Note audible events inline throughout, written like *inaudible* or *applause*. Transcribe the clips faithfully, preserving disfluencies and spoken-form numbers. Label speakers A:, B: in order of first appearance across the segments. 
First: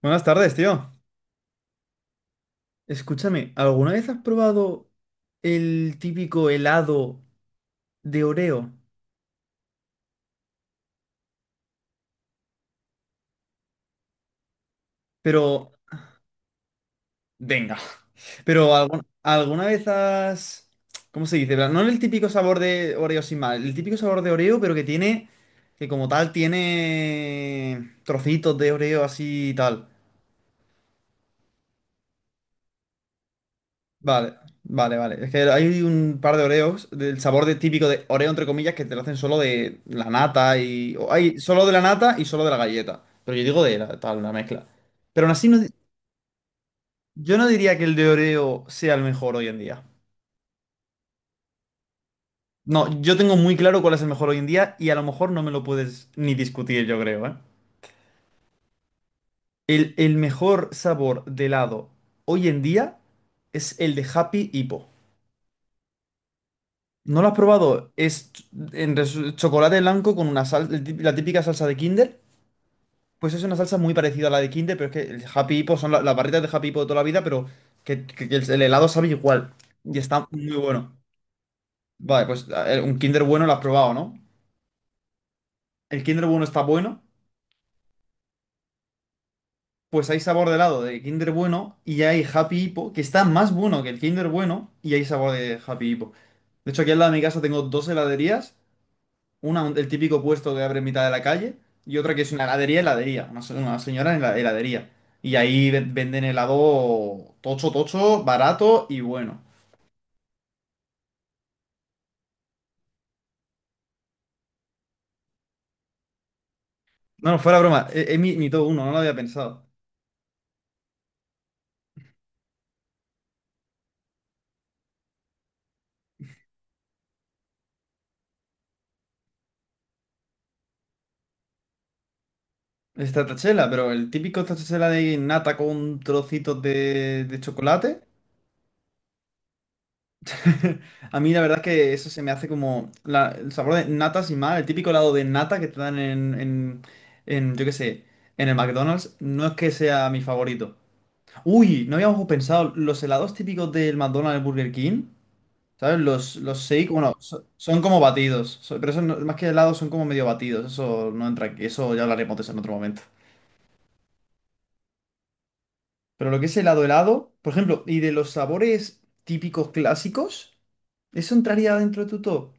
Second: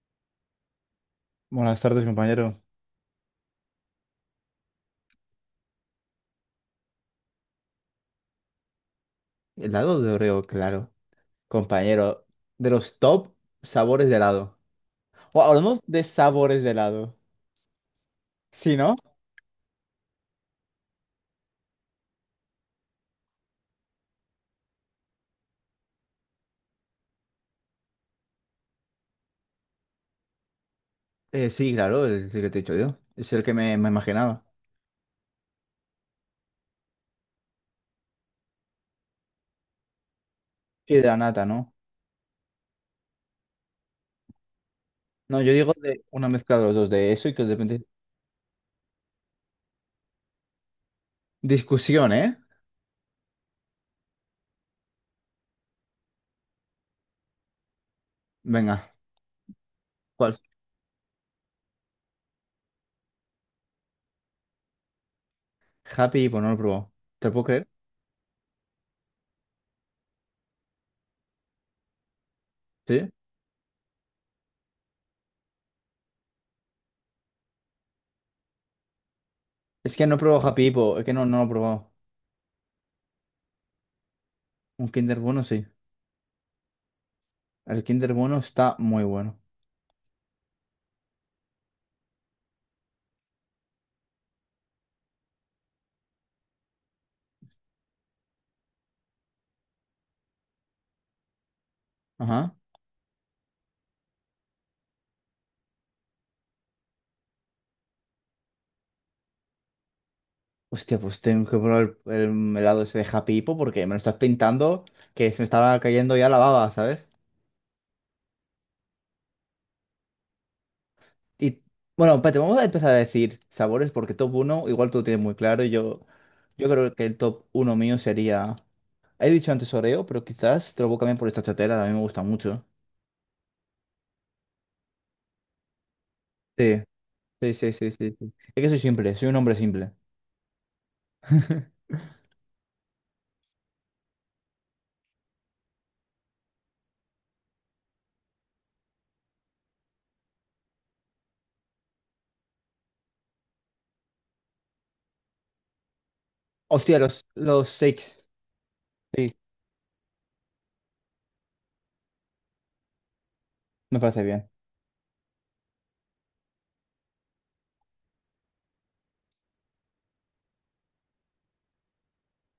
A: Buenas tardes, tío.
B: Buenas tardes, compañero.
A: Escúchame, ¿alguna vez has probado el típico helado de Oreo?
B: Helado de Oreo, claro. Compañero, de los top sabores de helado. O
A: Pero,
B: hablamos de sabores de helado.
A: venga, pero
B: Sí, ¿no?
A: algu- ¿alguna vez has... ¿Cómo se dice? No el típico sabor de Oreo sin mal, el típico sabor de Oreo, pero que tiene, que como tal tiene trocitos de Oreo así y tal.
B: Eh, sí, claro, es el que te he dicho yo. Es el que me, me
A: Vale,
B: imaginaba.
A: vale, vale. Es que hay un par de Oreos del sabor de, típico de Oreo, entre comillas, que te lo hacen solo de la nata
B: Y
A: y...
B: de
A: o
B: la
A: hay
B: nata,
A: solo de
B: ¿no?
A: la nata y solo de la galleta. Pero yo digo de la, tal, una mezcla. Pero aún
B: No,
A: así,
B: yo
A: no, di-
B: digo de una mezcla de los dos, de eso y
A: yo
B: que
A: no diría que
B: depende.
A: el de Oreo sea el mejor hoy en día.
B: Discusión, ¿eh?
A: No, yo tengo muy claro cuál es el mejor hoy en día y a lo mejor no me lo puedes ni discutir, yo creo, ¿eh?
B: Venga,
A: El, el
B: ¿cuál?
A: mejor sabor de helado hoy en día es el de Happy Hippo.
B: Happy Hippo, no lo he probado.
A: ¿No lo
B: ¿Te lo
A: has
B: puedo creer?
A: probado? Es ch- en resu- Chocolate blanco con una sal, el tip- la típica salsa de Kinder.
B: ¿Sí?
A: Pues es una salsa muy parecida a la de Kinder, pero es que el Happy Hippo son la- las barritas de Happy Hippo de toda la vida, pero que, que- que el, el helado sabe igual.
B: Es
A: Y
B: que no he
A: está
B: probado
A: muy
B: Happy
A: bueno.
B: Hippo, es que no, no lo he probado.
A: Vale, pues a ver, un Kinder bueno lo has probado, ¿no?
B: Un Kinder Bueno sí.
A: El Kinder bueno está bueno.
B: El Kinder Bueno está muy bueno.
A: Pues hay sabor de helado de Kinder bueno y hay Happy Hippo, que está más bueno que el Kinder bueno y hay sabor de Happy Hippo. De hecho, aquí al lado de mi casa tengo dos heladerías. Una, un- el típico puesto que abre en mitad de la calle, y otra que es una
B: Ajá.
A: heladería, heladería, una, se- una señora en la heladería. Y ahí ven- venden helado tocho, tocho, barato y bueno.
B: Hostia, pues tengo que probar el, el helado ese de Happy Hippo porque me lo estás pintando que se me estaba cayendo ya la baba, ¿sabes?
A: No, no, fuera broma, es, es mi, mi top uno, no lo había pensado.
B: Y bueno, espérate, vamos a empezar a decir sabores porque top uno igual tú lo tienes muy claro. Y Yo, yo creo que el top uno mío sería. He dicho antes Oreo, pero quizás te lo voy a cambiar por esta chatera, a mí me gusta mucho.
A: Es tachela, pero el típico tachela de nata con trocitos
B: Sí,
A: de, de
B: sí, sí, sí,
A: chocolate.
B: sí, sí. Es que soy simple, soy un hombre simple.
A: *laughs* A mí la verdad es que
B: *laughs*
A: eso se me hace como la- el sabor de nata sin más, el típico helado de nata que te dan en, en, en, yo qué sé, en el McDonald's, no es que sea mi favorito. Uy, no habíamos pensado. Los helados típicos del McDonald's y Burger King, ¿sabes? Los, los shake,
B: Hostia,
A: bueno,
B: los,
A: so-
B: los
A: son como
B: shakes.
A: batidos. So- pero eso no-
B: Sí,
A: más que helados son como medio batidos. Eso no entra aquí. Eso ya hablaremos de eso en otro momento.
B: me parece bien.
A: Pero lo que es helado helado, por ejemplo, y de los sabores típicos clásicos, ¿eso entraría dentro de tu top?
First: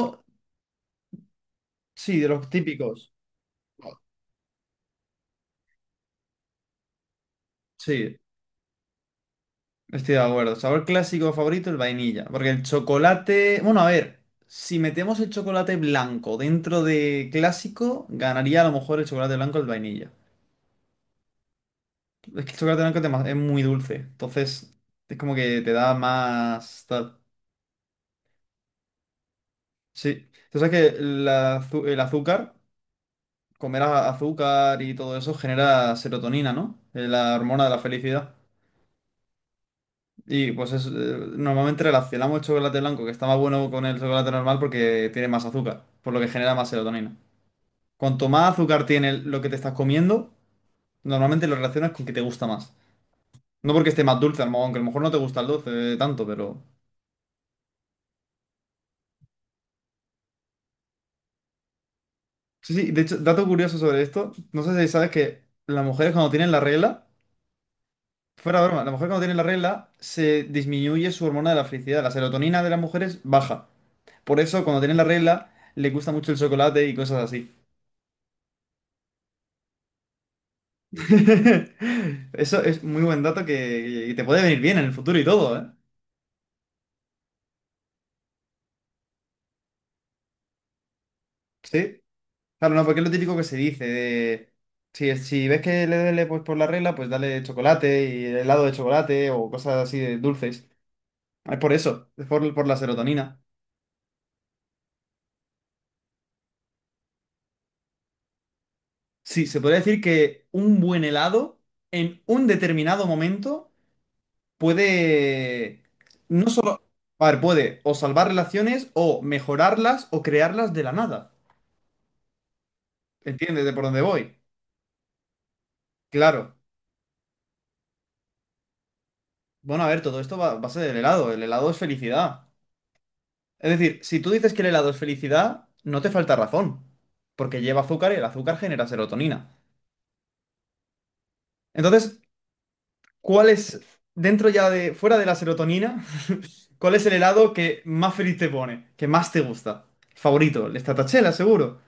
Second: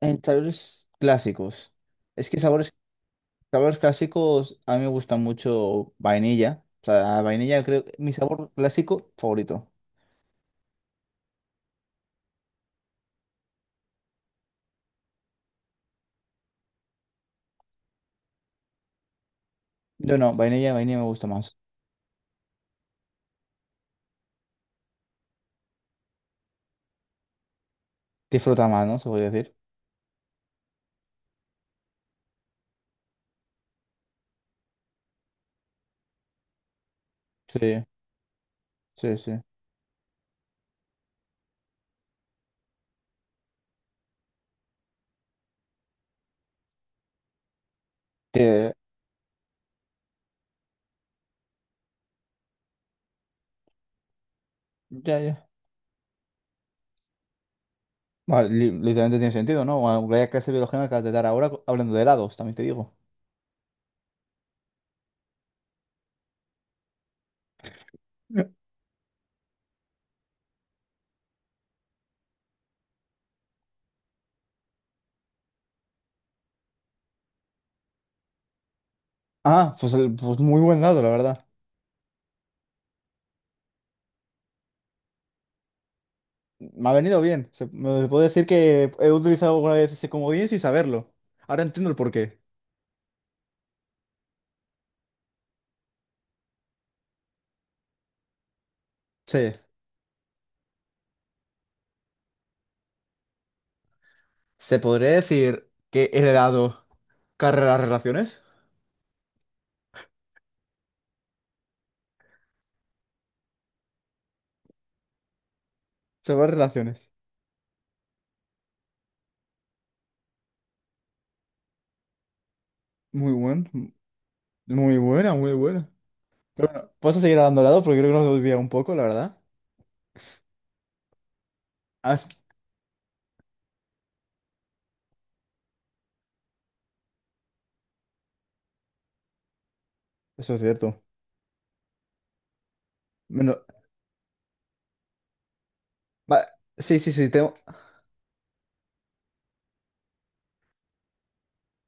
B: En sabores clásicos.
A: sí, de
B: Es que
A: los
B: sabores
A: típicos.
B: Sabores clásicos, a mí me gusta mucho vainilla. O sea, vainilla creo que mi
A: Sí.
B: sabor clásico favorito.
A: Estoy de acuerdo. Sabor clásico favorito, el vainilla. Porque el chocolate. Bueno, a ver, si metemos el chocolate blanco dentro de clásico, ganaría a lo mejor el chocolate blanco el vainilla.
B: No, no, vainilla, vainilla me gusta más.
A: Es que el chocolate blanco es dema- es muy dulce. Entonces, es como que te da más. Tal.
B: Disfruta más, ¿no? Se puede decir.
A: Sí. Tú sabes que la azu- el azúcar, comer a- azúcar y todo eso genera serotonina, ¿no? Eh, La hormona de la
B: Sí,
A: felicidad.
B: sí, sí.
A: Y pues es, eh, normalmente relacionamos el chocolate blanco, que está más bueno con el chocolate normal porque tiene más azúcar, por lo que genera más serotonina. Cuanto más
B: Te-
A: azúcar tiene lo que te estás comiendo, normalmente lo relacionas con que te gusta más. No porque esté más dulce, a lo mejor, aunque a lo mejor no te
B: Ya,
A: gusta el
B: ya.
A: dulce eh, tanto, pero...
B: Vale, li- literalmente tiene sentido, ¿no? Bueno, vaya clase de biología me acabas de dar ahora co- hablando de helados, también te
A: Sí, sí,
B: digo.
A: de hecho, dato curioso sobre esto, no sé si sabes que las mujeres cuando tienen la regla,
B: Ya.
A: fuera de broma, las mujeres cuando tienen la regla se disminuye su hormona de la felicidad, la serotonina de las mujeres baja. Por eso cuando tienen la regla les gusta mucho el chocolate y cosas así.
B: Ah, pues, el- pues muy buen helado, la verdad.
A: *laughs* Eso es muy buen dato que, que te puede venir bien en el futuro y todo, ¿eh?
B: Me ha venido bien. Se- me puedo decir que he utilizado alguna vez ese comodín sin saberlo. Ahora entiendo el
A: Sí.
B: porqué.
A: Claro, no, porque es lo típico que se dice de... Si, si ves que le duele pues, por la regla, pues dale chocolate y helado de chocolate
B: Sí.
A: o cosas así de dulces. Es por eso, es por, por la serotonina.
B: Se podría decir que el helado. Carrera Relaciones.
A: Sí, se podría decir que un buen helado en un determinado momento puede...
B: Se va a
A: No solo...
B: Relaciones.
A: A ver, puede o salvar relaciones o mejorarlas o crearlas de la nada.
B: Muy
A: ¿Entiendes de por
B: buen.
A: dónde voy?
B: Muy buena, muy buena.
A: Claro.
B: Pero bueno, vamos a seguir dando lado porque creo que nos desvía un poco, la verdad.
A: Bueno, a ver, todo esto va va a ser el helado. El helado es
B: Ah,
A: felicidad. Es decir, si tú dices que el helado es felicidad, no te falta razón, porque lleva azúcar y el azúcar genera serotonina.
B: eso es cierto.
A: Entonces, ¿cuál
B: Bueno,
A: es, dentro ya de, fuera de la serotonina,
B: va-
A: *laughs* cuál
B: sí,
A: es
B: sí,
A: el
B: sí,
A: helado
B: tengo.
A: que más feliz te pone, que más te gusta? Favorito, el stracciatella, seguro.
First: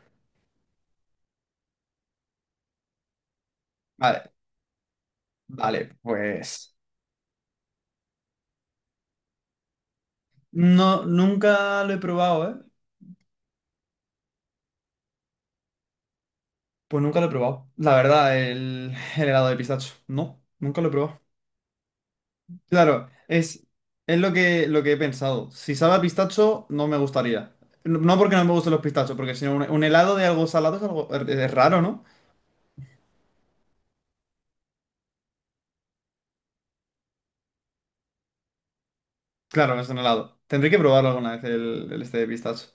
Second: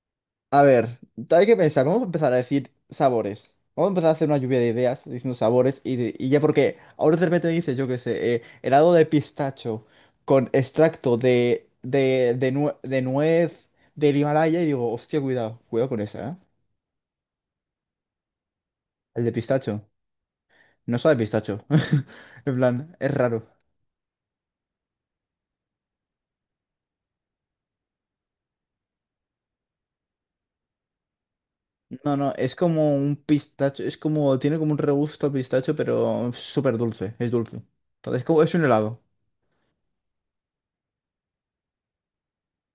B: A ver, hay que pensar, vamos a empezar a decir sabores. Vamos a empezar a hacer
A: Vale,
B: una lluvia de ideas diciendo sabores
A: vale,
B: y, de- y ya
A: pues...
B: porque ahora de repente me dices, yo qué sé, eh, helado de pistacho con
A: No,
B: extracto de,
A: nunca lo he
B: de,
A: probado,
B: de,
A: ¿eh?
B: nue- de nuez del Himalaya y digo, hostia, cuidado, cuidado con esa, ¿eh?
A: Pues nunca lo he probado. La verdad, el,
B: El
A: el
B: de
A: helado de
B: pistacho.
A: pistacho. No, nunca lo he
B: No sabe a
A: probado.
B: pistacho. *laughs* En plan,
A: Claro,
B: es raro.
A: es, es lo que, lo que he pensado. Si sabe a pistacho, no me gustaría. No no porque no me gusten los pistachos, porque si no, un, un helado de algo salado es algo es- es raro, ¿no?
B: No, no, es como un pistacho, es como, tiene como un regusto a pistacho, pero súper dulce, es dulce. Entonces, como, es un helado,
A: Claro, es un helado. Tendré que probarlo alguna vez el, el este de pistacho.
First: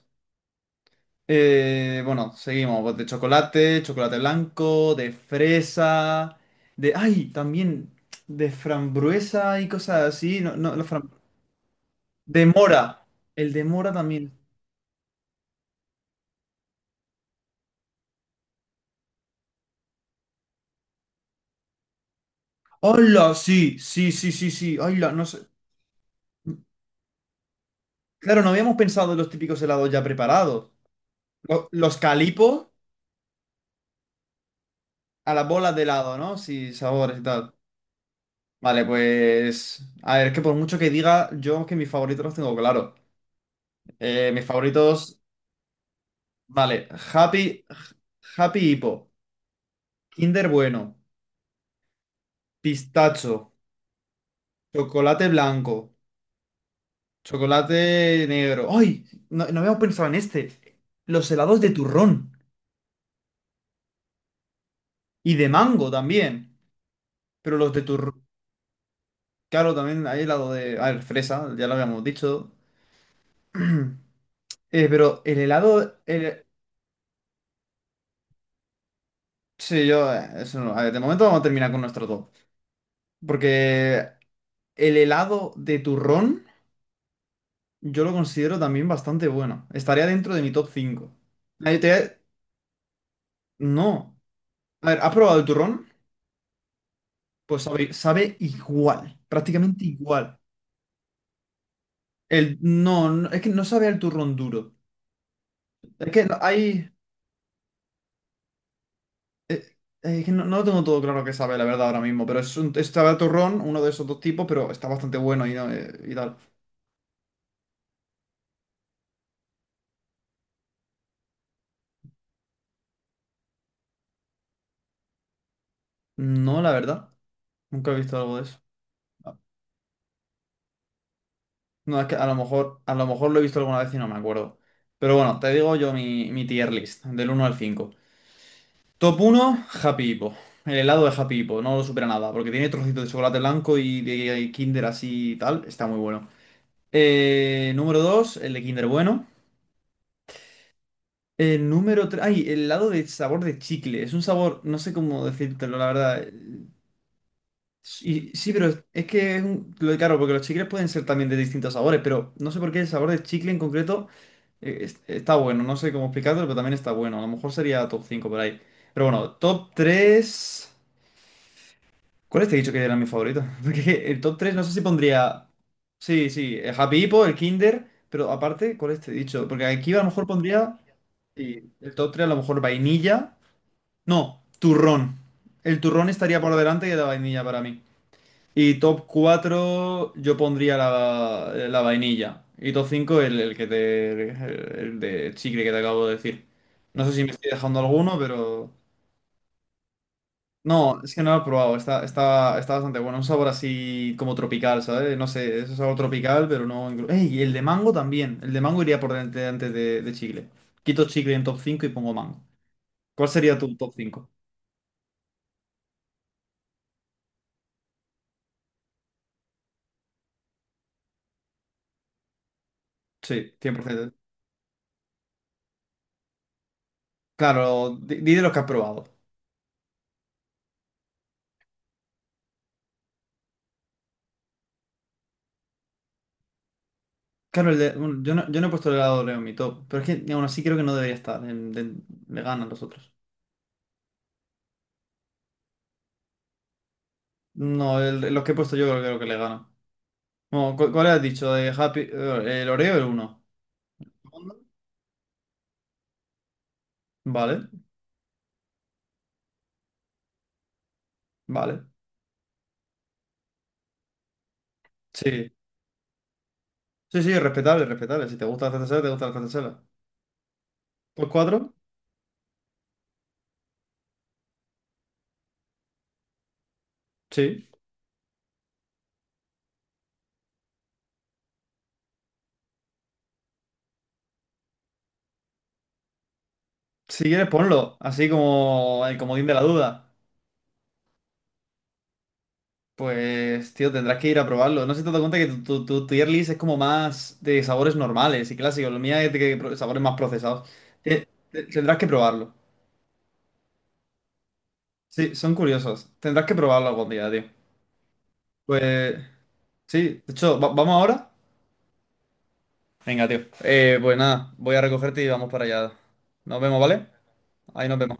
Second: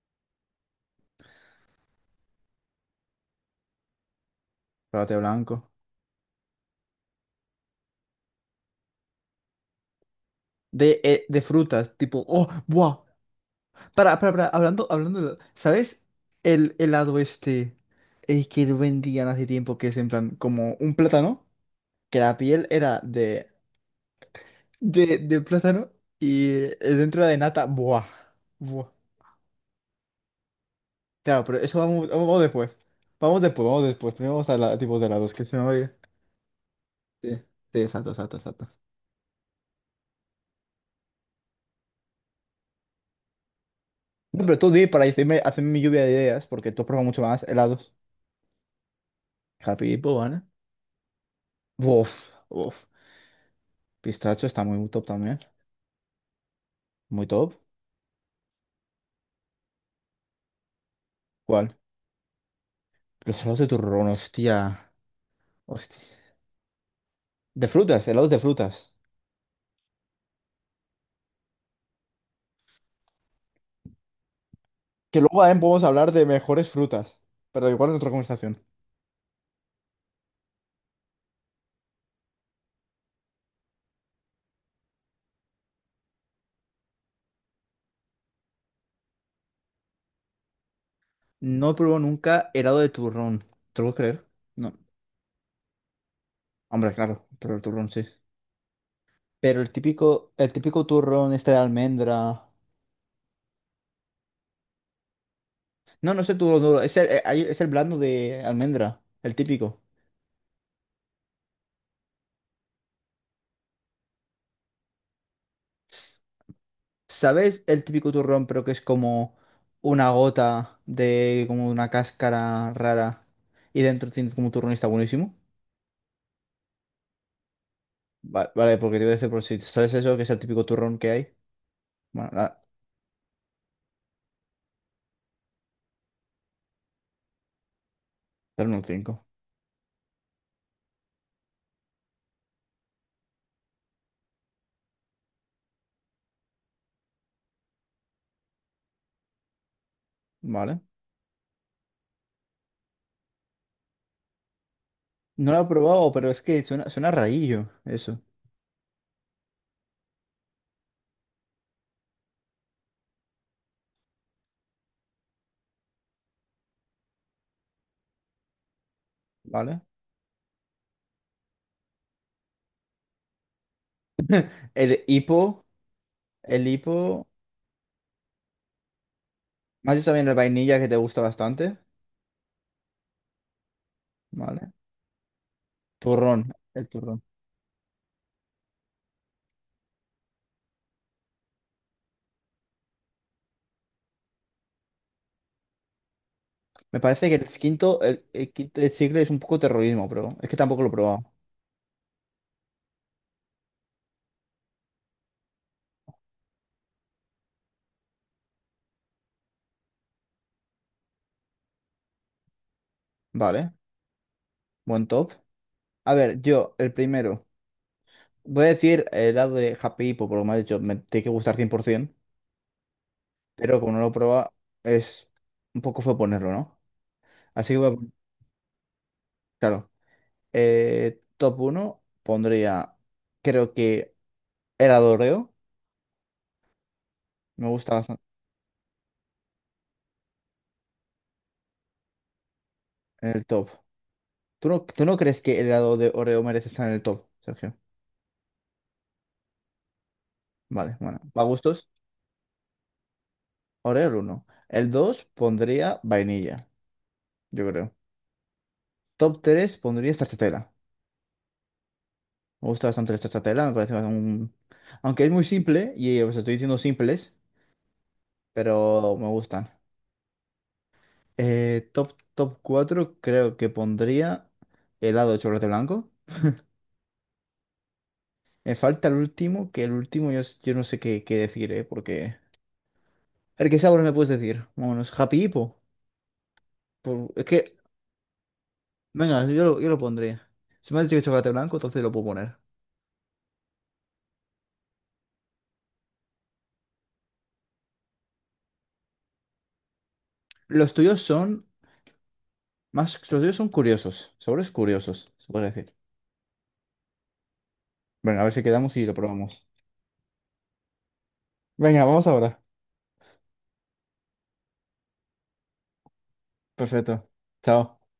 A: Eh, bueno, seguimos. Pues, de chocolate, chocolate blanco, de
B: chocolate blanco.
A: fresa, de... ¡Ay! También de frambuesa y cosas así. No, no, la
B: De,
A: fram-
B: eh, de frutas, tipo,
A: de
B: oh,
A: mora.
B: buah.
A: El de mora
B: Para,
A: también.
B: para, para, hablando, hablando, de- ¿sabes? El helado este, el que lo vendían hace tiempo, que es en plan, como un plátano, que la piel era
A: ¡Hola!
B: de,
A: Sí, sí, sí, sí, sí. ¡Hola!
B: de,
A: No sé.
B: de plátano y eh, dentro era de nata, buah,
A: Claro, no habíamos
B: buah.
A: pensado en los típicos helados ya preparados.
B: Claro, pero
A: Lo-
B: eso
A: Los
B: vamos, vamos,
A: calipos
B: después. Vamos después, vamos después. Primero vamos a la, tipos de
A: a
B: helados, que
A: las
B: se me
A: bolas de
B: oye.
A: helado, ¿no? Sí, sabores y
B: Sí,
A: tal.
B: sí, exacto, exacto, exacto.
A: Vale, pues. A ver, es que por mucho que diga, yo que mis favoritos los tengo claro. Eh, mis
B: No, pero tú di para
A: favoritos.
B: decirme, hacerme mi lluvia de ideas, porque tú
A: Vale,
B: pruebas mucho más
A: Happy,
B: helados.
A: Happy Hippo,
B: Happy Banana.
A: Kinder Bueno,
B: Uf, uf.
A: pistacho,
B: Pistacho está muy top
A: chocolate
B: también.
A: blanco,
B: Muy top.
A: chocolate negro. ¡Ay! No, no habíamos pensado en este. Los helados de
B: ¿Cuál?
A: turrón
B: Los helados de turrón, hostia.
A: y de mango
B: Hostia.
A: también. Pero
B: De
A: los de
B: frutas,
A: turrón.
B: helados de frutas.
A: Claro, también hay helado de. A ver, fresa, ya lo habíamos dicho. *clears throat* Eh,
B: Que
A: pero el
B: luego también podemos
A: helado.
B: hablar de
A: El...
B: mejores frutas. Pero igual en otra conversación.
A: Sí, yo. eh, Eso no. A ver, de momento vamos a terminar con nuestro top. Porque el helado de turrón, yo lo considero también bastante bueno. Estaría dentro de mi top cinco.
B: No he
A: Ahí
B: probado
A: te-
B: nunca helado de turrón. ¿Te lo puedes
A: No.
B: creer? No.
A: A ver, ¿has probado el turrón?
B: Hombre, claro, pero el
A: Pues
B: turrón
A: sabe,
B: sí.
A: sabe igual.
B: Pero el
A: Prácticamente
B: típico,
A: igual.
B: el típico turrón este de almendra.
A: El... No, no, es que no sabe al turrón duro. Es
B: No, no
A: que
B: es
A: no-
B: el turrón duro,
A: hay.
B: es el, eh, hay- es el blando de almendra, el
A: eh,
B: típico.
A: eh, que no, no lo tengo todo claro que sabe, la verdad, ahora mismo, pero es un es sabe a turrón, uno de esos dos tipos, pero está bastante bueno y, no, eh, y
B: S-
A: tal.
B: ¿Sabes el típico turrón, pero que es como una gota de como una cáscara rara y dentro tiene como turrón y está buenísimo?
A: No, la verdad, nunca he visto algo de
B: Va-
A: eso.
B: Vale, porque te voy a decir
A: Ah,
B: por si sabes eso, que es el típico turrón que hay.
A: no, es que a
B: Bueno,
A: lo
B: nada,
A: mejor, a lo mejor lo he visto alguna vez y no me acuerdo. Pero bueno, te digo yo mi, mi tier list, del uno al cinco.
B: pero no un
A: Top
B: cinco,
A: uno Happy Hippo. El helado de Happy Hippo, no lo supera nada, porque tiene trocitos de chocolate blanco y de Kinder así y tal, está muy bueno. Eh, número dos el de Kinder bueno.
B: ¿vale?
A: El número tres, ay, el lado de sabor de chicle. Es un sabor, no sé cómo
B: No lo he
A: decírtelo, la
B: probado,
A: verdad.
B: pero es que suena, suena rarillo, eso,
A: Sí, sí, pero es es que es un, lo de claro, porque los chicles pueden ser también de distintos sabores, pero no sé por qué el sabor de chicle en concreto eh, es- está bueno. No sé cómo explicarlo, pero también está bueno. A lo mejor sería top cinco por ahí. Pero bueno, top
B: ¿vale?
A: tres, ¿cuál te he dicho que era mi favorito? *laughs* Porque el top tres no sé si
B: El
A: pondría.
B: hipo,
A: Sí, sí,
B: el
A: el Happy Hippo,
B: hipo.
A: el Kinder. Pero aparte, ¿cuál te he dicho? Porque
B: Me
A: aquí a
B: has
A: lo
B: dicho
A: mejor
B: también el
A: pondría.
B: vainilla que te gusta
A: Sí,
B: bastante,
A: el top tres a lo mejor vainilla. No,
B: ¿vale?
A: turrón. El turrón estaría
B: Turrón,
A: por delante
B: el
A: que la
B: turrón.
A: vainilla para mí. Y top cuatro yo pondría la, la vainilla. Y top cinco el, el que te, el, el de chicle que te acabo de decir.
B: Me
A: No sé si
B: parece
A: me
B: que el
A: estoy dejando
B: quinto,
A: alguno,
B: el, el
A: pero...
B: quinto de chicle es un poco terrorismo, pero es que tampoco lo he
A: No, es que
B: probado,
A: no lo he probado. Está, está, está bastante bueno. Un sabor así como tropical, ¿sabes? No sé, es un sabor tropical, pero no... inclu- ¡Ey! Y el de mango también. El de mango iría por delante antes de, de chicle. Quito chicle en top cinco y pongo mango. ¿Cuál sería
B: ¿vale?
A: tu top cinco?
B: Buen top. A ver, yo, el primero. Voy a decir el lado de Happy Hippo, por lo que me has dicho, me tiene que gustar cien por ciento,
A: Sí, cien
B: pero
A: por
B: como no lo he
A: ciento.
B: probado, es un poco fue ponerlo, ¿no? Así que voy a.
A: Claro,
B: pon-
A: di, di de los que has probado.
B: Claro. Eh, top uno pondría, creo que el Doreo, me
A: Claro, el de-
B: gusta
A: bueno,
B: bastante
A: yo no, yo no he puesto el helado de Oreo en mi top, pero es que aún así creo que no debería estar. En- de- le ganan los otros.
B: en el top. ¿Tú no, tú no crees que el helado de Oreo merece estar en el top, Sergio?
A: No, el- los que he puesto yo creo que lo que le ganan. No, ¿cu-
B: Vale,
A: ¿cuál,
B: bueno.
A: has
B: ¿A
A: dicho? De
B: gustos?
A: Happy, eh, el Oreo el uno.
B: Oreo el uno. El dos pondría vainilla,
A: Vale,
B: yo creo. Top tres pondría stracciatella.
A: vale.
B: Me gusta bastante la stracciatella, me parece un. Aunque es muy
A: Sí.
B: simple, y os estoy diciendo
A: Sí,
B: simples,
A: sí, respetable, respetable. Si te gusta la T T S L, te
B: pero
A: gusta
B: me
A: la
B: gustan.
A: T T S L. ¿Pues cuatro.
B: Eh, top, top cuatro creo que pondría helado de chocolate blanco.
A: Sí.
B: Me falta el último, que el último yo, s- yo no sé qué, qué, decir, ¿eh? Porque. El ¿qué sabor me puedes decir? Vámonos, Happy Hippo.
A: Si
B: Por- Es
A: quieres,
B: que
A: ponlo. Así como el
B: Venga,
A: comodín de la
B: yo lo, yo lo
A: duda.
B: pondría. Si me has dicho que chocolate blanco, entonces lo puedo poner.
A: Pues, tío, tendrás que ir a probarlo. No sé si te das cuenta que tu, tu, tu tu tier list es como más de sabores normales y clásicos. Lo mía es de que pro- sabores más procesados.
B: Los tuyos
A: Te- te-
B: son
A: tendrás que probarlo.
B: más, los tuyos son curiosos, sabores curiosos,
A: Sí,
B: se
A: son
B: puede decir.
A: curiosos. Tendrás que probarlo algún día, tío.
B: Venga, a ver si quedamos y lo
A: Pues,
B: probamos.
A: sí. De hecho, ¿va- ¿vamos ahora?
B: Venga, vamos ahora.
A: Venga, tío. Eh, pues nada, voy a recogerte y vamos para allá. Nos vemos, ¿vale?
B: Perfecto.
A: Ahí nos
B: Chao.
A: vemos.